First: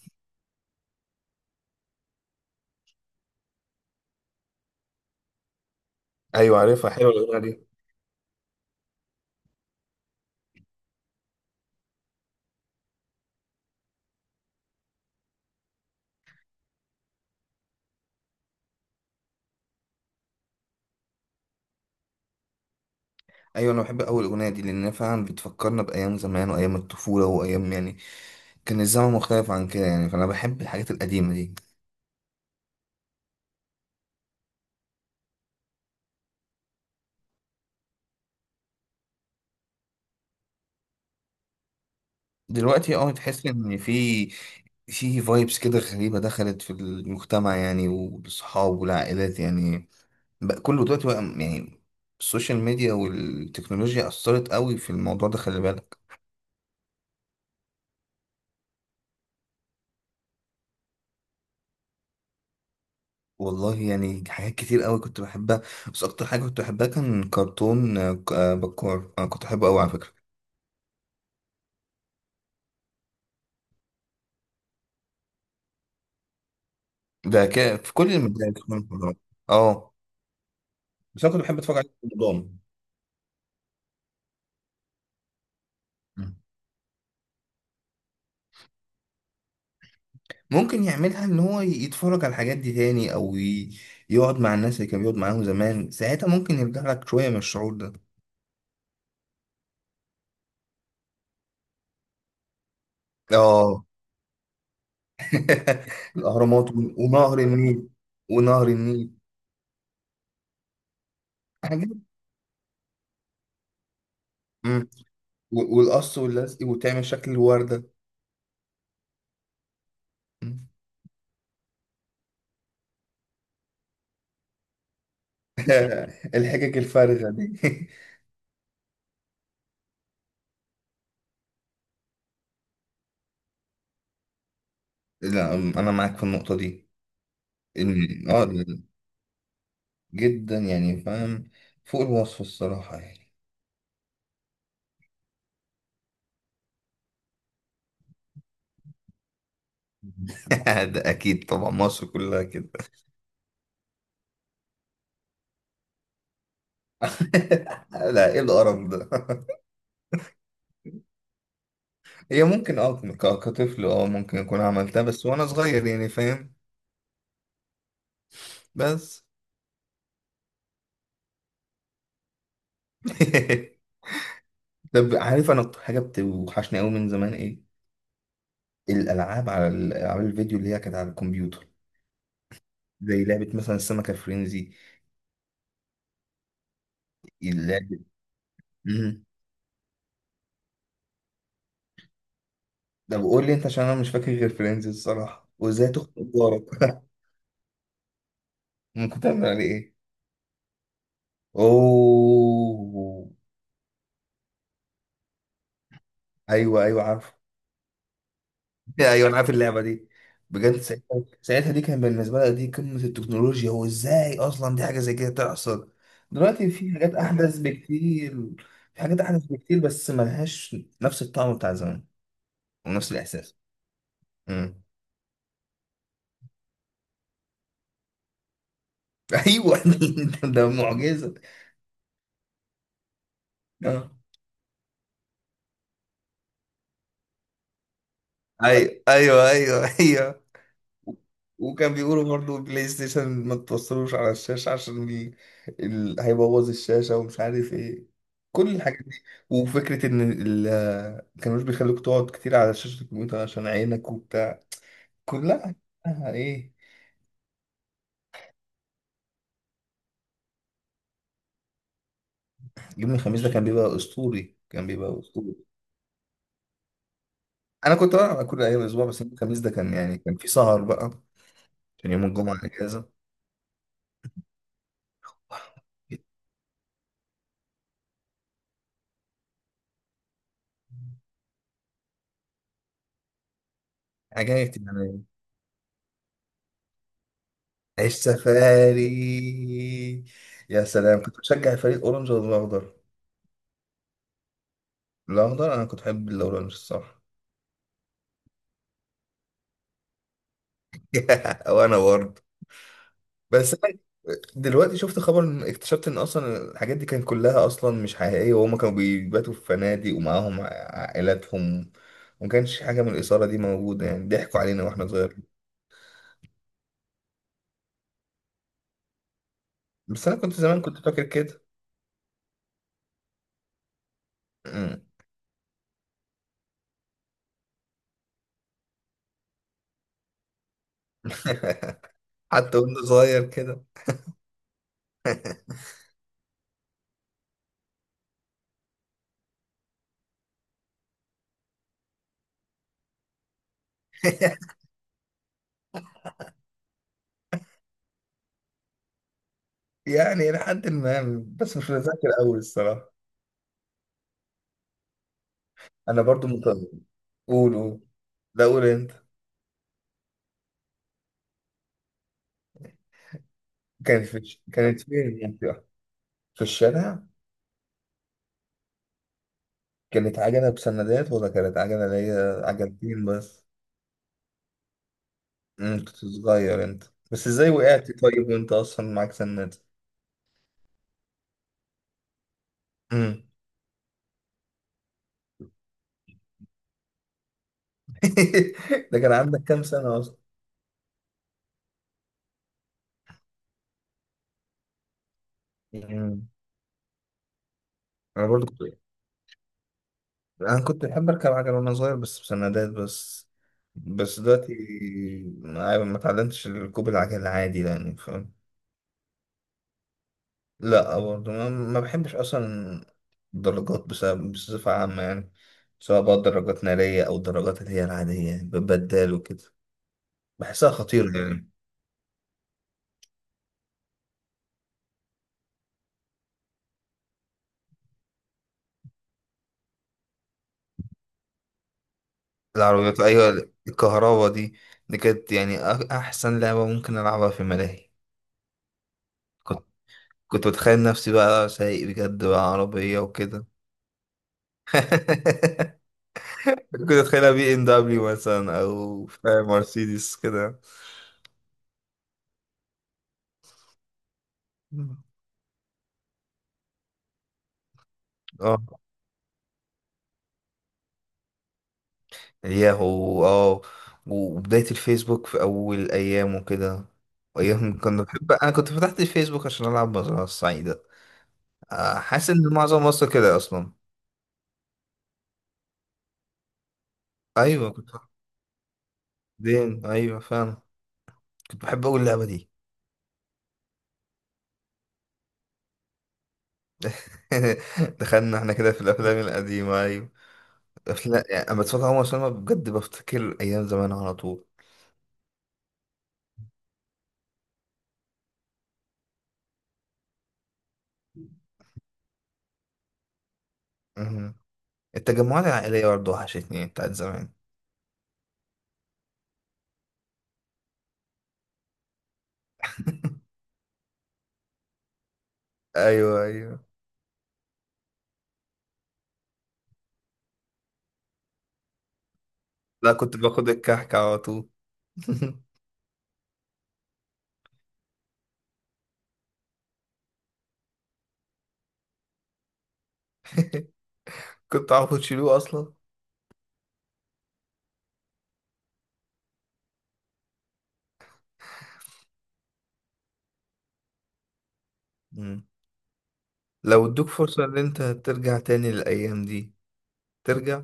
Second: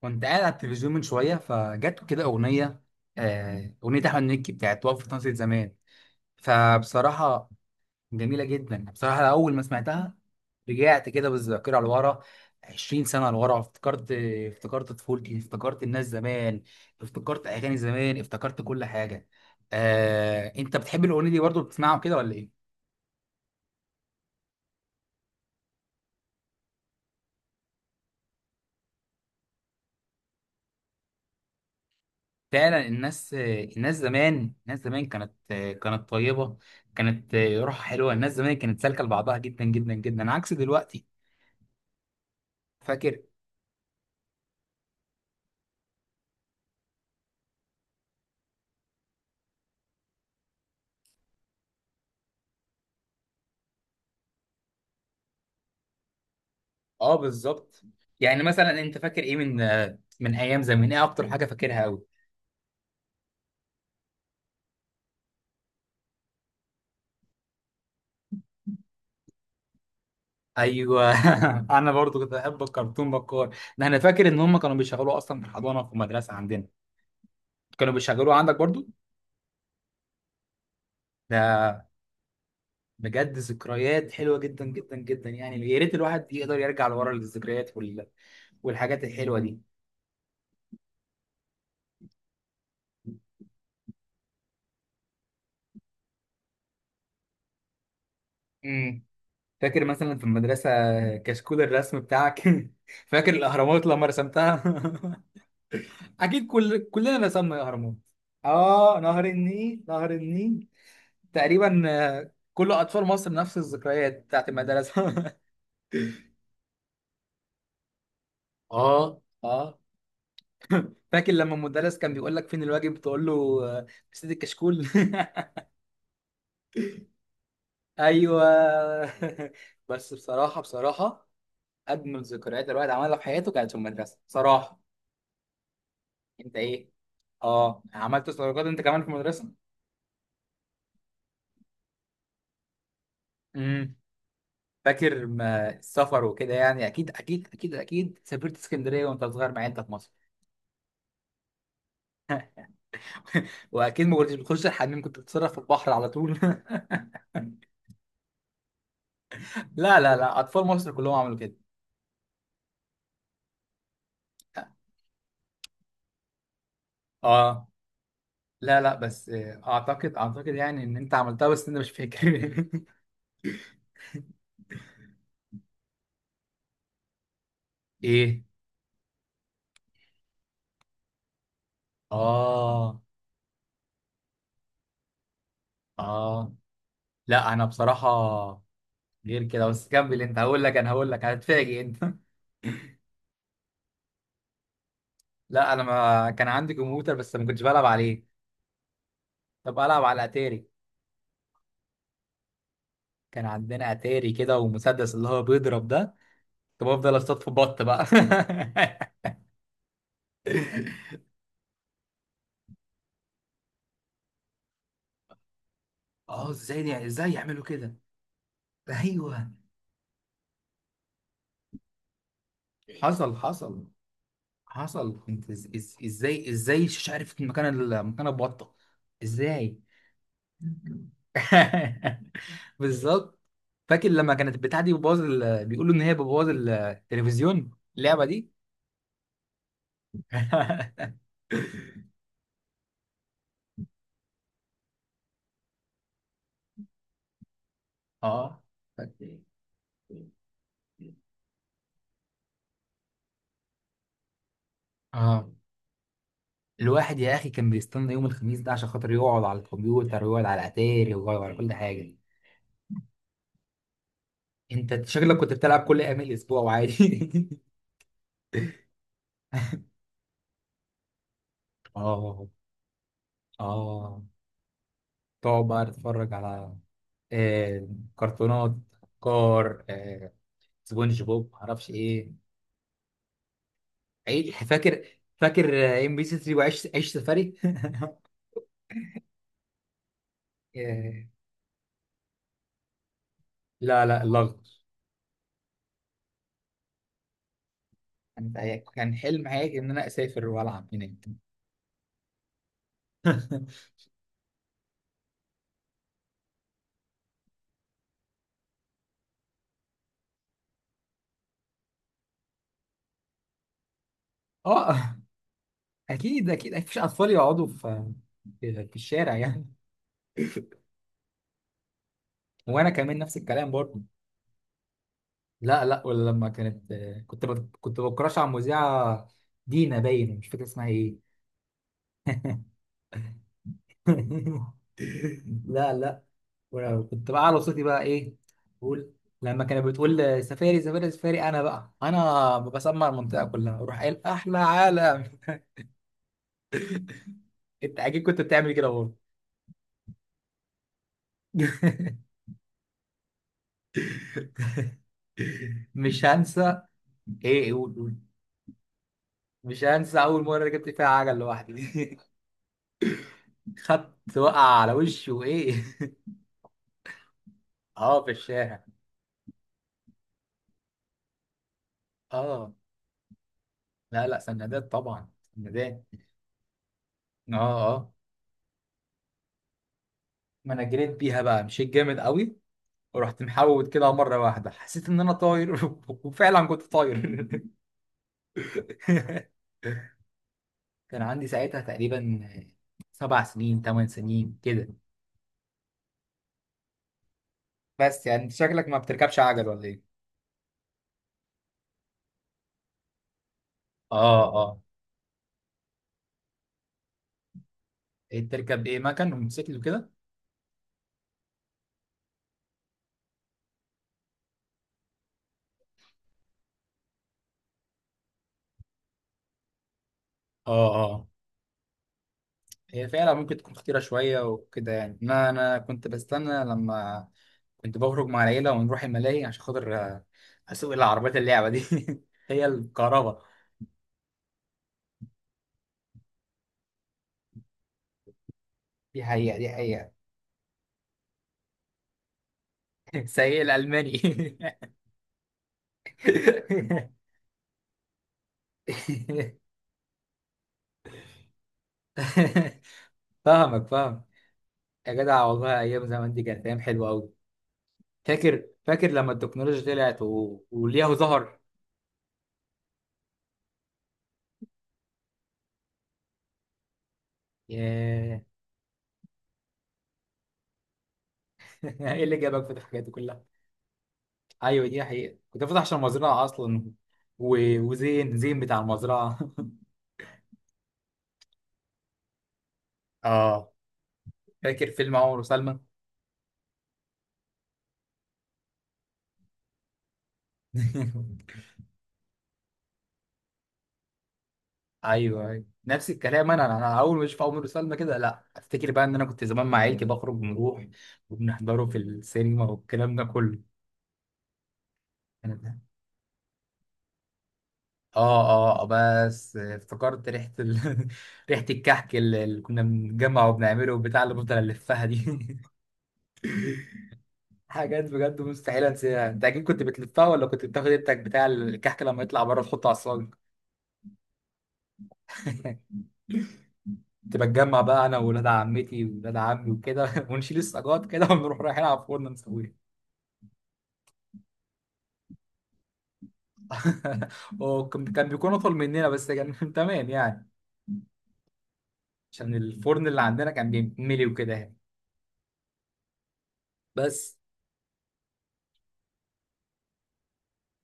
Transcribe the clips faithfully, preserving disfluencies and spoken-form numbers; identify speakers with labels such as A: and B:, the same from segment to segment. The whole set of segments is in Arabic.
A: كنت قاعد على التلفزيون من شويه فجت كده اغنيه. آه، اغنيه احمد مكي بتاعت وقفه ناصية زمان.
B: ايوه، عارفها حلوه الاغنيه
A: فبصراحه
B: دي.
A: جميله جدا، بصراحه اول ما سمعتها رجعت كده بالذاكره لورا عشرين سنه لورا. افتكرت افتكرت طفولتي، افتكرت الناس زمان، افتكرت اغاني زمان، افتكرت كل حاجه. آه، انت بتحب الاغنيه دي برضه، بتسمعها كده ولا ايه؟
B: ايوه انا بحب اول الاغنيه دي لان فعلا بتفكرنا بايام زمان وايام الطفوله وايام يعني كان الزمن مختلف عن كده يعني، فانا بحب الحاجات القديمه دي.
A: فعلا الناس الناس زمان، الناس زمان كانت كانت طيبة، كانت روحها حلوة. الناس زمان كانت سالكة لبعضها جدا جدا جدا، عكس دلوقتي.
B: دلوقتي اه
A: فاكر.
B: تحس ان في في فايبس كده غريبه دخلت في المجتمع يعني، والصحاب والعائلات يعني بقى كله دلوقتي بقى يعني السوشيال ميديا والتكنولوجيا اثرت قوي في الموضوع ده، خلي بالك.
A: اه بالظبط. يعني مثلا انت فاكر ايه من من ايام زمان؟ ايه اكتر حاجة فاكرها قوي؟
B: والله يعني حاجات كتير قوي كنت بحبها، بس اكتر حاجه كنت بحبها كان كرتون آه، ك- آه، بكار. انا كنت بحبه قوي على فكره.
A: ايوه. انا برضو كنت بحب الكرتون بكار ده. انا فاكر ان هم كانوا بيشغلوه اصلا في الحضانة، في المدرسة عندنا.
B: ده ك... في
A: كانوا
B: كل
A: بيشغلوه
B: المدارس،
A: عندك
B: في كل
A: برضو.
B: المحاضرات. اه. بس انا كنت بحب اتفرج
A: ده
B: عليه بنظام.
A: بجد ذكريات حلوة جدا جدا جدا، يعني يا ريت الواحد يقدر يرجع لورا للذكريات وال... والحاجات الحلوة دي.
B: ممكن يعملها ان هو يتفرج على الحاجات دي تاني او ي... يقعد مع الناس اللي كان بيقعد معاهم زمان، ساعتها ممكن يرجع لك شويه من الشعور ده.
A: امم. فاكر مثلا في المدرسة كشكول الرسم بتاعك. فاكر
B: اه.
A: الأهرامات لما رسمتها. أكيد
B: الاهرامات
A: كل
B: ون-
A: كلنا
B: ونهر
A: رسمنا
B: النيل.
A: الأهرامات.
B: ونهر
A: آه،
B: النيل.
A: نهر النيل، نهر النيل. تقريبا
B: حاجات.
A: آه، كل أطفال مصر نفس الذكريات بتاعت
B: مم.
A: المدرسة.
B: و- والقص واللزق وتعمل شكل الورده.
A: اه. آه.
B: مم.
A: فاكر لما المدرس كان بيقول لك فين الواجب، تقول له آه، في سيد الكشكول.
B: الحجج الفارغه دي.
A: أيوه. بس بصراحة بصراحة أجمل ذكريات الواحد عملها في حياته كانت في المدرسة، بصراحة.
B: لا انا معاك في
A: أنت
B: النقطه دي.
A: إيه؟ اه، عملت
B: إن- اه،
A: صداقات انت كمان في المدرسه.
B: جدا يعني فاهم، فوق الوصف الصراحة يعني.
A: امم. فاكر ما السفر وكده؟ يعني اكيد اكيد اكيد اكيد سافرت اسكندريه وانت صغير، مع انت في مصر.
B: ده اكيد طبعا، مصر كلها كده.
A: واكيد ما كنتش بتخش الحمام، كنت بتتصرف في البحر على طول.
B: لا، ايه القرف ده؟
A: لا لا لا، اطفال مصر كلهم عملوا كده.
B: هي ممكن اه، ك- كطفل اه ممكن اكون عملتها، بس وانا صغير يعني فاهم.
A: اه. لا لا،
B: بس
A: بس آه، اعتقد اعتقد يعني ان انت عملتها، بس انت مش فاكر.
B: طب عارف انا اكتر حاجة بتوحشني قوي من زمان ايه؟
A: ايه.
B: الالعاب، على العاب الفيديو اللي هي كانت على الكمبيوتر.
A: اه
B: زي لعبة مثلا السمكة فرينزي.
A: اه. لا انا
B: اللعبة
A: بصراحه
B: مم.
A: غير كده، بس كمل انت هقول لك، انا هقول لك هتفاجئ انت.
B: طب قول لي انت، عشان انا مش فاكر غير فرينزي الصراحة
A: لا انا
B: وازاي تخنق
A: ما كان عندي
B: جارك.
A: كمبيوتر، بس ما كنتش بلعب عليه.
B: ممكن تعمل عليه
A: طب
B: ايه؟
A: العب على اتاري.
B: اوه.
A: كان عندنا اتاري كده ومسدس اللي هو بيضرب ده.
B: ايوه
A: طب
B: ايوه
A: افضل
B: عارف.
A: اصطاد في بط بقى.
B: ايوه انا عارف اللعبه دي. بجد ساعتها، ساعتها دي كان بالنسبه لها دي قمه التكنولوجيا، وازاي اصلا دي حاجه زي كده تحصل؟
A: اه،
B: دلوقتي
A: ازاي
B: في
A: دي؟
B: حاجات
A: ازاي
B: احدث
A: يعملوا كده؟
B: بكتير. في حاجات احدث
A: ايوه.
B: بكتير بس ملهاش نفس الطعم بتاع زمان ونفس
A: حصل
B: الاحساس.
A: حصل
B: امم.
A: حصل. كنت، إز- إز- ازاي ازاي مش عارف مكان ال- مكان البطه، ازاي.
B: ايوه. ده ده معجزه.
A: بالظبط. فاكر
B: آه.
A: لما كانت البتاعه دي بتبوظ ال- بيقولوا ان هي بتبوظ التلفزيون، اللعبه دي.
B: ايوه ايوه ايوه ايوه. وكان بيقولوا برضو بلاي ستيشن ما توصلوش على الشاشة عشان ال... ال... هيبوظ الشاشة ومش عارف ايه،
A: اه
B: كل الحاجات دي. وفكرة ان ال... ما كانوش بيخلوك تقعد كتير على شاشة الكمبيوتر عشان عينك وبتاع،
A: اه.
B: كلها كلها ايه.
A: الواحد يا اخي كان بيستنى يوم الخميس ده، عشان خاطر يقعد على الكمبيوتر، ويقعد على اتاري، ويقعد على كل حاجه.
B: يوم الخميس ده كان بيبقى اسطوري، كان
A: انت
B: بيبقى
A: شكلك كنت
B: اسطوري.
A: بتلعب كل ايام الاسبوع وعادي.
B: انا كنت بلعب كل ايام الاسبوع، بس يوم الخميس ده كان يعني كان في سهر بقى عشان يوم
A: اه
B: الجمعة اجازة.
A: اه. تقعد بقى تتفرج على آه كرتونات، كار آه سبونج بوب، معرفش ايه. عيد
B: حاجات
A: فاكر؟
B: يعني.
A: فاكر آه، ام بي سي تري وعيش عيش سفاري.
B: السفاري، يا
A: آه،
B: سلام. كنت بشجع فريق اورنج ولا الاخضر؟
A: لا لا، الاخضر.
B: الاخضر. انا كنت بحب الاورنج الصراحه.
A: كان كان حلم حياتي ان انا اسافر والعب هناك.
B: وانا برضه. بس أنا دلوقتي شفت خبر إن- اكتشفت ان اصلا الحاجات دي كانت كلها اصلا مش حقيقيه، وهم كانوا بيباتوا في فنادق ومعاهم عائلاتهم، وما كانش حاجه من الاثاره دي موجوده يعني. ضحكوا علينا واحنا
A: اه،
B: صغيرين.
A: اكيد اكيد مفيش اطفال يقعدوا في في في الشارع يعني.
B: بس انا كنت زمان كنت فاكر كده.
A: وانا كمان نفس الكلام برضه.
B: مم.
A: لا لا، ولا لما كانت، كنت بت- كنت بكراش على المذيعه دينا، باين مش فاكر اسمها ايه.
B: حتى وانا صغير كده.
A: لا لا. وأنا كنت بقى على صوتي بقى، ايه بقول، لما كانت بتقول سفاري سفاري سفاري، انا بقى انا بسمع المنطقه كلها، اروح قايل احلى عالم. انت اكيد كنت بتعمل كده برضه.
B: يعني لحد ما، بس مش متذكر قوي الصراحه. انا
A: مش
B: برضو
A: هنسى.
B: مكرر.
A: ايه؟
B: قول قول.
A: قول.
B: لا، قول انت.
A: مش هنسى اول مره جبت فيها عجل لوحدي.
B: كانت
A: خدت
B: في
A: وقع
B: الش-
A: على
B: كانت
A: وشي
B: فين يعني،
A: وايه.
B: في الشارع؟
A: اه، في الشارع.
B: كانت عجلة بسندات ولا كانت عجلة اللي هي
A: اه،
B: عجلتين بس؟
A: لا لا، سندات طبعا،
B: امم،
A: سندات.
B: كنت صغير انت. بس
A: اه
B: ازاي
A: اه.
B: وقعت طيب وانت اصلا معاك سندات؟
A: ما انا جريت بيها بقى، مشيت جامد قوي، ورحت
B: امم.
A: محوت كده مره واحده، حسيت ان انا طاير. وفعلا كنت طاير.
B: ده كان عندك كام سنة اصلا؟
A: كان عندي ساعتها تقريبا سبع سنين، ثمان سنين كده.
B: امم.
A: بس يعني
B: انا
A: انت
B: برضو كنت،
A: شكلك ما بتركبش عجل ولا ايه؟
B: انا كنت بحب اركب عجلة وانا صغير، بس بسندات بس. بس
A: اه
B: دلوقتي
A: اه.
B: ما ما اتعلمتش ركوب العجل عادي يعني
A: ايه
B: فاهم.
A: بتركب؟ ايه مكن وموتوسيكل وكده؟
B: لا برضه ما ما بحبش اصلا درجات بسبب بصفة عامة يعني. سواء بقى درجات نارية أو الدرجات اللي هي العادية يعني ببدال وكده،
A: اه
B: بحسها
A: اه.
B: خطيرة يعني.
A: هي فعلا ممكن تكون خطيرة شوية وكده يعني. أنا أنا كنت بستنى لما كنت بخرج مع العيلة ونروح الملاهي عشان خاطر آه، أسوق العربيات، اللعبة دي. هي
B: العربيات
A: الكهرباء.
B: أيوة، الكهرباء دي دي كانت يعني أ- أحسن لعبة ممكن ألعبها في ملاهي.
A: دي حقيقة، دي
B: كنت
A: حقيقة.
B: كنت بتخيل نفسي بقى سايق بجد بقى عربية
A: سيء
B: وكده.
A: الألماني.
B: كنت أتخيلها بي إم دبليو مثلا أو فاهم مرسيدس كده.
A: فاهمك، فاهم. يا جدع والله أيام زمان دي كانت أيام حلوة أوي. فاكر
B: اه.
A: فاكر لما التكنولوجيا طلعت و... ولياهو ظهر.
B: ياهو، اه. وبداية الفيسبوك في أول أيام وكده. أيام كنا
A: ياه.
B: بحب، أنا كنت فتحت الفيسبوك عشان ألعب مزرعة السعيدة. آه،
A: إيه اللي
B: حاسس
A: جابك
B: إن
A: في الحاجات
B: معظم
A: دي
B: مصر
A: كلها؟
B: كده أصلا.
A: ايوه دي حقيقة، كنت فاتح عشان المزرعة اصلا و...
B: أيوة كنت،
A: وزين، زين بتاع المزرعة.
B: دين أيوة فاهم. كنت بحب أقول اللعبة دي.
A: اه. فاكر فيلم عمر وسلمى؟
B: دخلنا احنا كده في الأفلام القديمة أيوة. أفلام يعني أما بتفرج على عمر سلمى بجد بفتكر أيام زمان على طول.
A: ايوه ايوه، نفس الكلام. انا انا اول ما اشوف عمر وسلمى كده، لا افتكر بقى ان انا كنت زمان مع عيلتي بخرج ونروح، وبنحضره في السينما، والكلام ده كله.
B: مهم. التجمعات
A: أنا-
B: العائلية برضه وحشتني بتاعت زمان.
A: اه اه، بس افتكرت ريحة ال... ريحة الكحك، اللي اللي كنا بنجمع وبنعمله، بتاع اللي بفضل الفها دي.
B: أيوة أيوة.
A: حاجات بجد مستحيل انساها. انت اكيد كنت بتلفها، ولا كنت بتاخد التك بتاع الكحك لما يطلع بره تحطه على
B: لا
A: الصاج.
B: كنت باخد الكحك على طول.
A: كنت بتجمع بقى انا وولاد عمتي وولاد عمي وكده، ونشيل السجاد كده، ونروح رايحين على الفرن نسويها.
B: كنت عارف تشيلوه أصلا؟
A: وكان كان بيكون اطول مننا، بس كان تمام يعني، عشان الفرن اللي عندنا كان بيتملي وكده يعني.
B: مم. لو ادوك
A: بس
B: فرصة ان انت ترجع تاني للأيام دي، ترجع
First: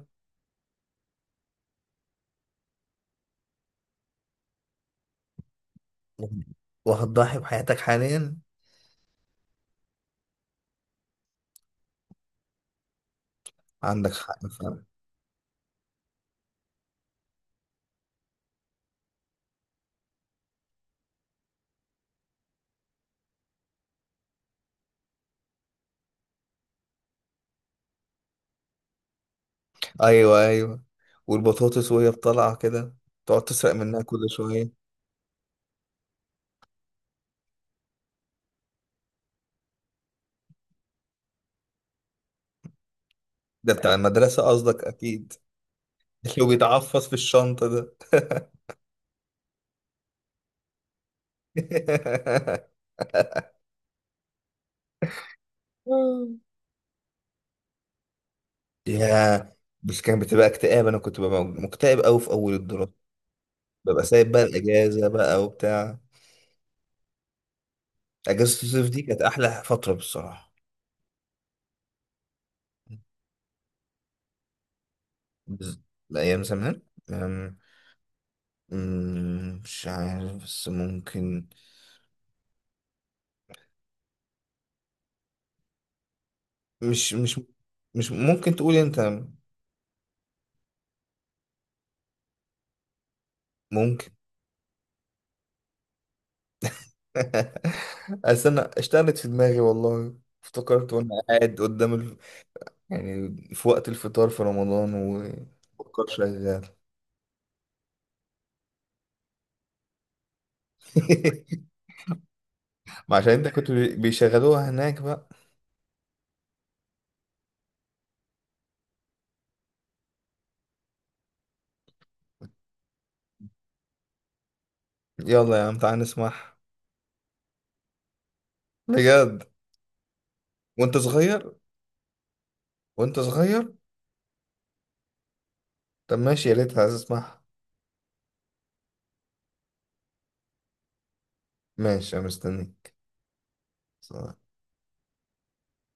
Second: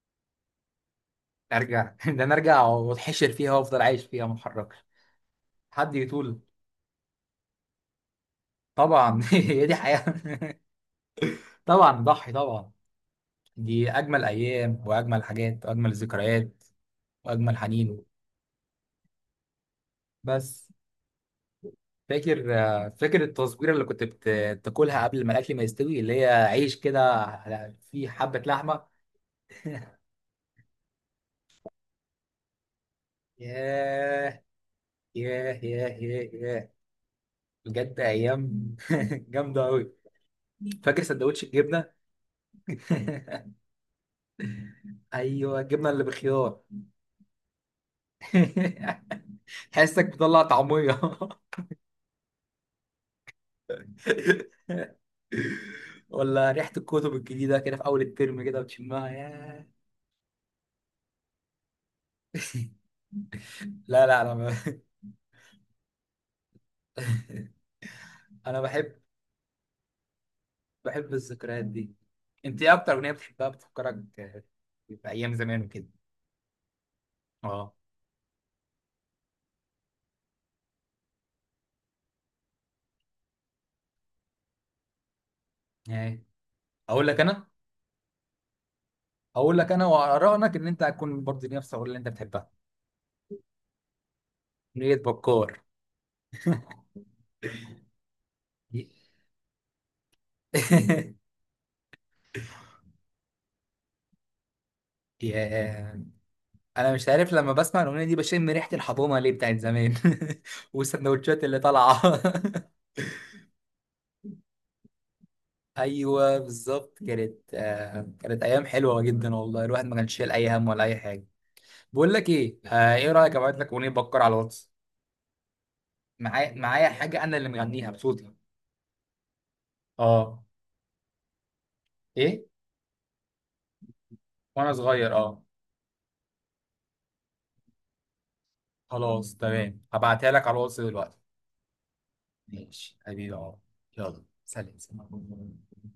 A: ارجع. ده انا ارجع واتحشر فيها وافضل عايش فيها ما اتحركش، حد يطول.
B: وهتضحي بحياتك حاليا؟
A: طبعا. هي دي حياة. طبعا ضحي طبعا. دي
B: عندك
A: أجمل
B: حق
A: أيام،
B: فعلا.
A: وأجمل حاجات، وأجمل ذكريات، وأجمل حنين. بس فاكر آه، فاكر التصويرة اللي كنت بت- بتاكلها قبل ما الأكل ما يستوي، اللي هي عيش كده على- فيه حبة لحمة.
B: ايوه ايوه. والبطاطس وهي بطلعة كده تقعد تسرق منها كل
A: ياه
B: شوية.
A: ياه ياه ياه ياه. بجد أيام جامدة أوي. فاكر سندوتش الجبنة؟
B: ده بتاع المدرسة قصدك اكيد.
A: أيوه الجبنة اللي
B: اللي
A: بخيار.
B: بيتعفص في الشنطة ده.
A: حاسك بتطلع طعمية. ولا ريحة الكتب الجديدة كده في أول الترم كده بتشمها،
B: يا.
A: ياه.
B: بس كان بتبقى اكتئاب، انا كنت ببقى مكتئب قوي في اول الدراسة، ببقى
A: لا لا،
B: سايب
A: انا
B: بقى
A: ب...
B: الاجازة بقى وبتاع.
A: انا
B: اجازة الصيف
A: بحب
B: دي كانت احلى فترة بالصراحة.
A: بحب الذكريات دي. انت ايه اكتر اغنيه بتحبها بتفكرك بايام زمان
B: بز-
A: وكده؟
B: ايام زمان. أم،
A: اه
B: أم، مش عارف بس ممكن،
A: يعني. اقول
B: مش
A: لك
B: مش
A: انا
B: مش ممكن تقولي انت؟
A: اقول لك انا وارائك ان انت هتكون برضه نفس الاغنيه اللي انت بتحبها،
B: ممكن.
A: اغنيه بكار.
B: استنى اشتغلت في دماغي والله. افتكرت وانا قاعد قدام ال... يعني في وقت الفطار في رمضان،
A: يا.
B: وفكر شغال.
A: انا مش عارف لما بسمع الاغنيه دي بشم ريحه الحضانه ليه بتاعت زمان. والسندوتشات اللي طالعه.
B: ما عشان انت كنت بي- بيشغلوها هناك بقى.
A: ايوه بالظبط. كانت آه، كانت ايام حلوه جدا والله، الواحد ما كانش شايل اي هم ولا اي حاجه. بقول لك ايه، آه ايه رايك ابعت لك اغنيه بكر على الواتس؟
B: يلا يا عم تعال
A: معايا
B: نسمعها.
A: معايا حاجه انا اللي مغنيها بصوتي.
B: بجد
A: اه.
B: وانت صغير؟
A: ايه
B: وانت صغير؟
A: وانا صغير اه.
B: طب ماشي، يا ريت عايز اسمعها.
A: خلاص تمام، هبعتها لك على الواتس دلوقتي.
B: ماشي، انا
A: ماشي
B: مستنيك.
A: حبيبي اه. يلا، سلام سلام.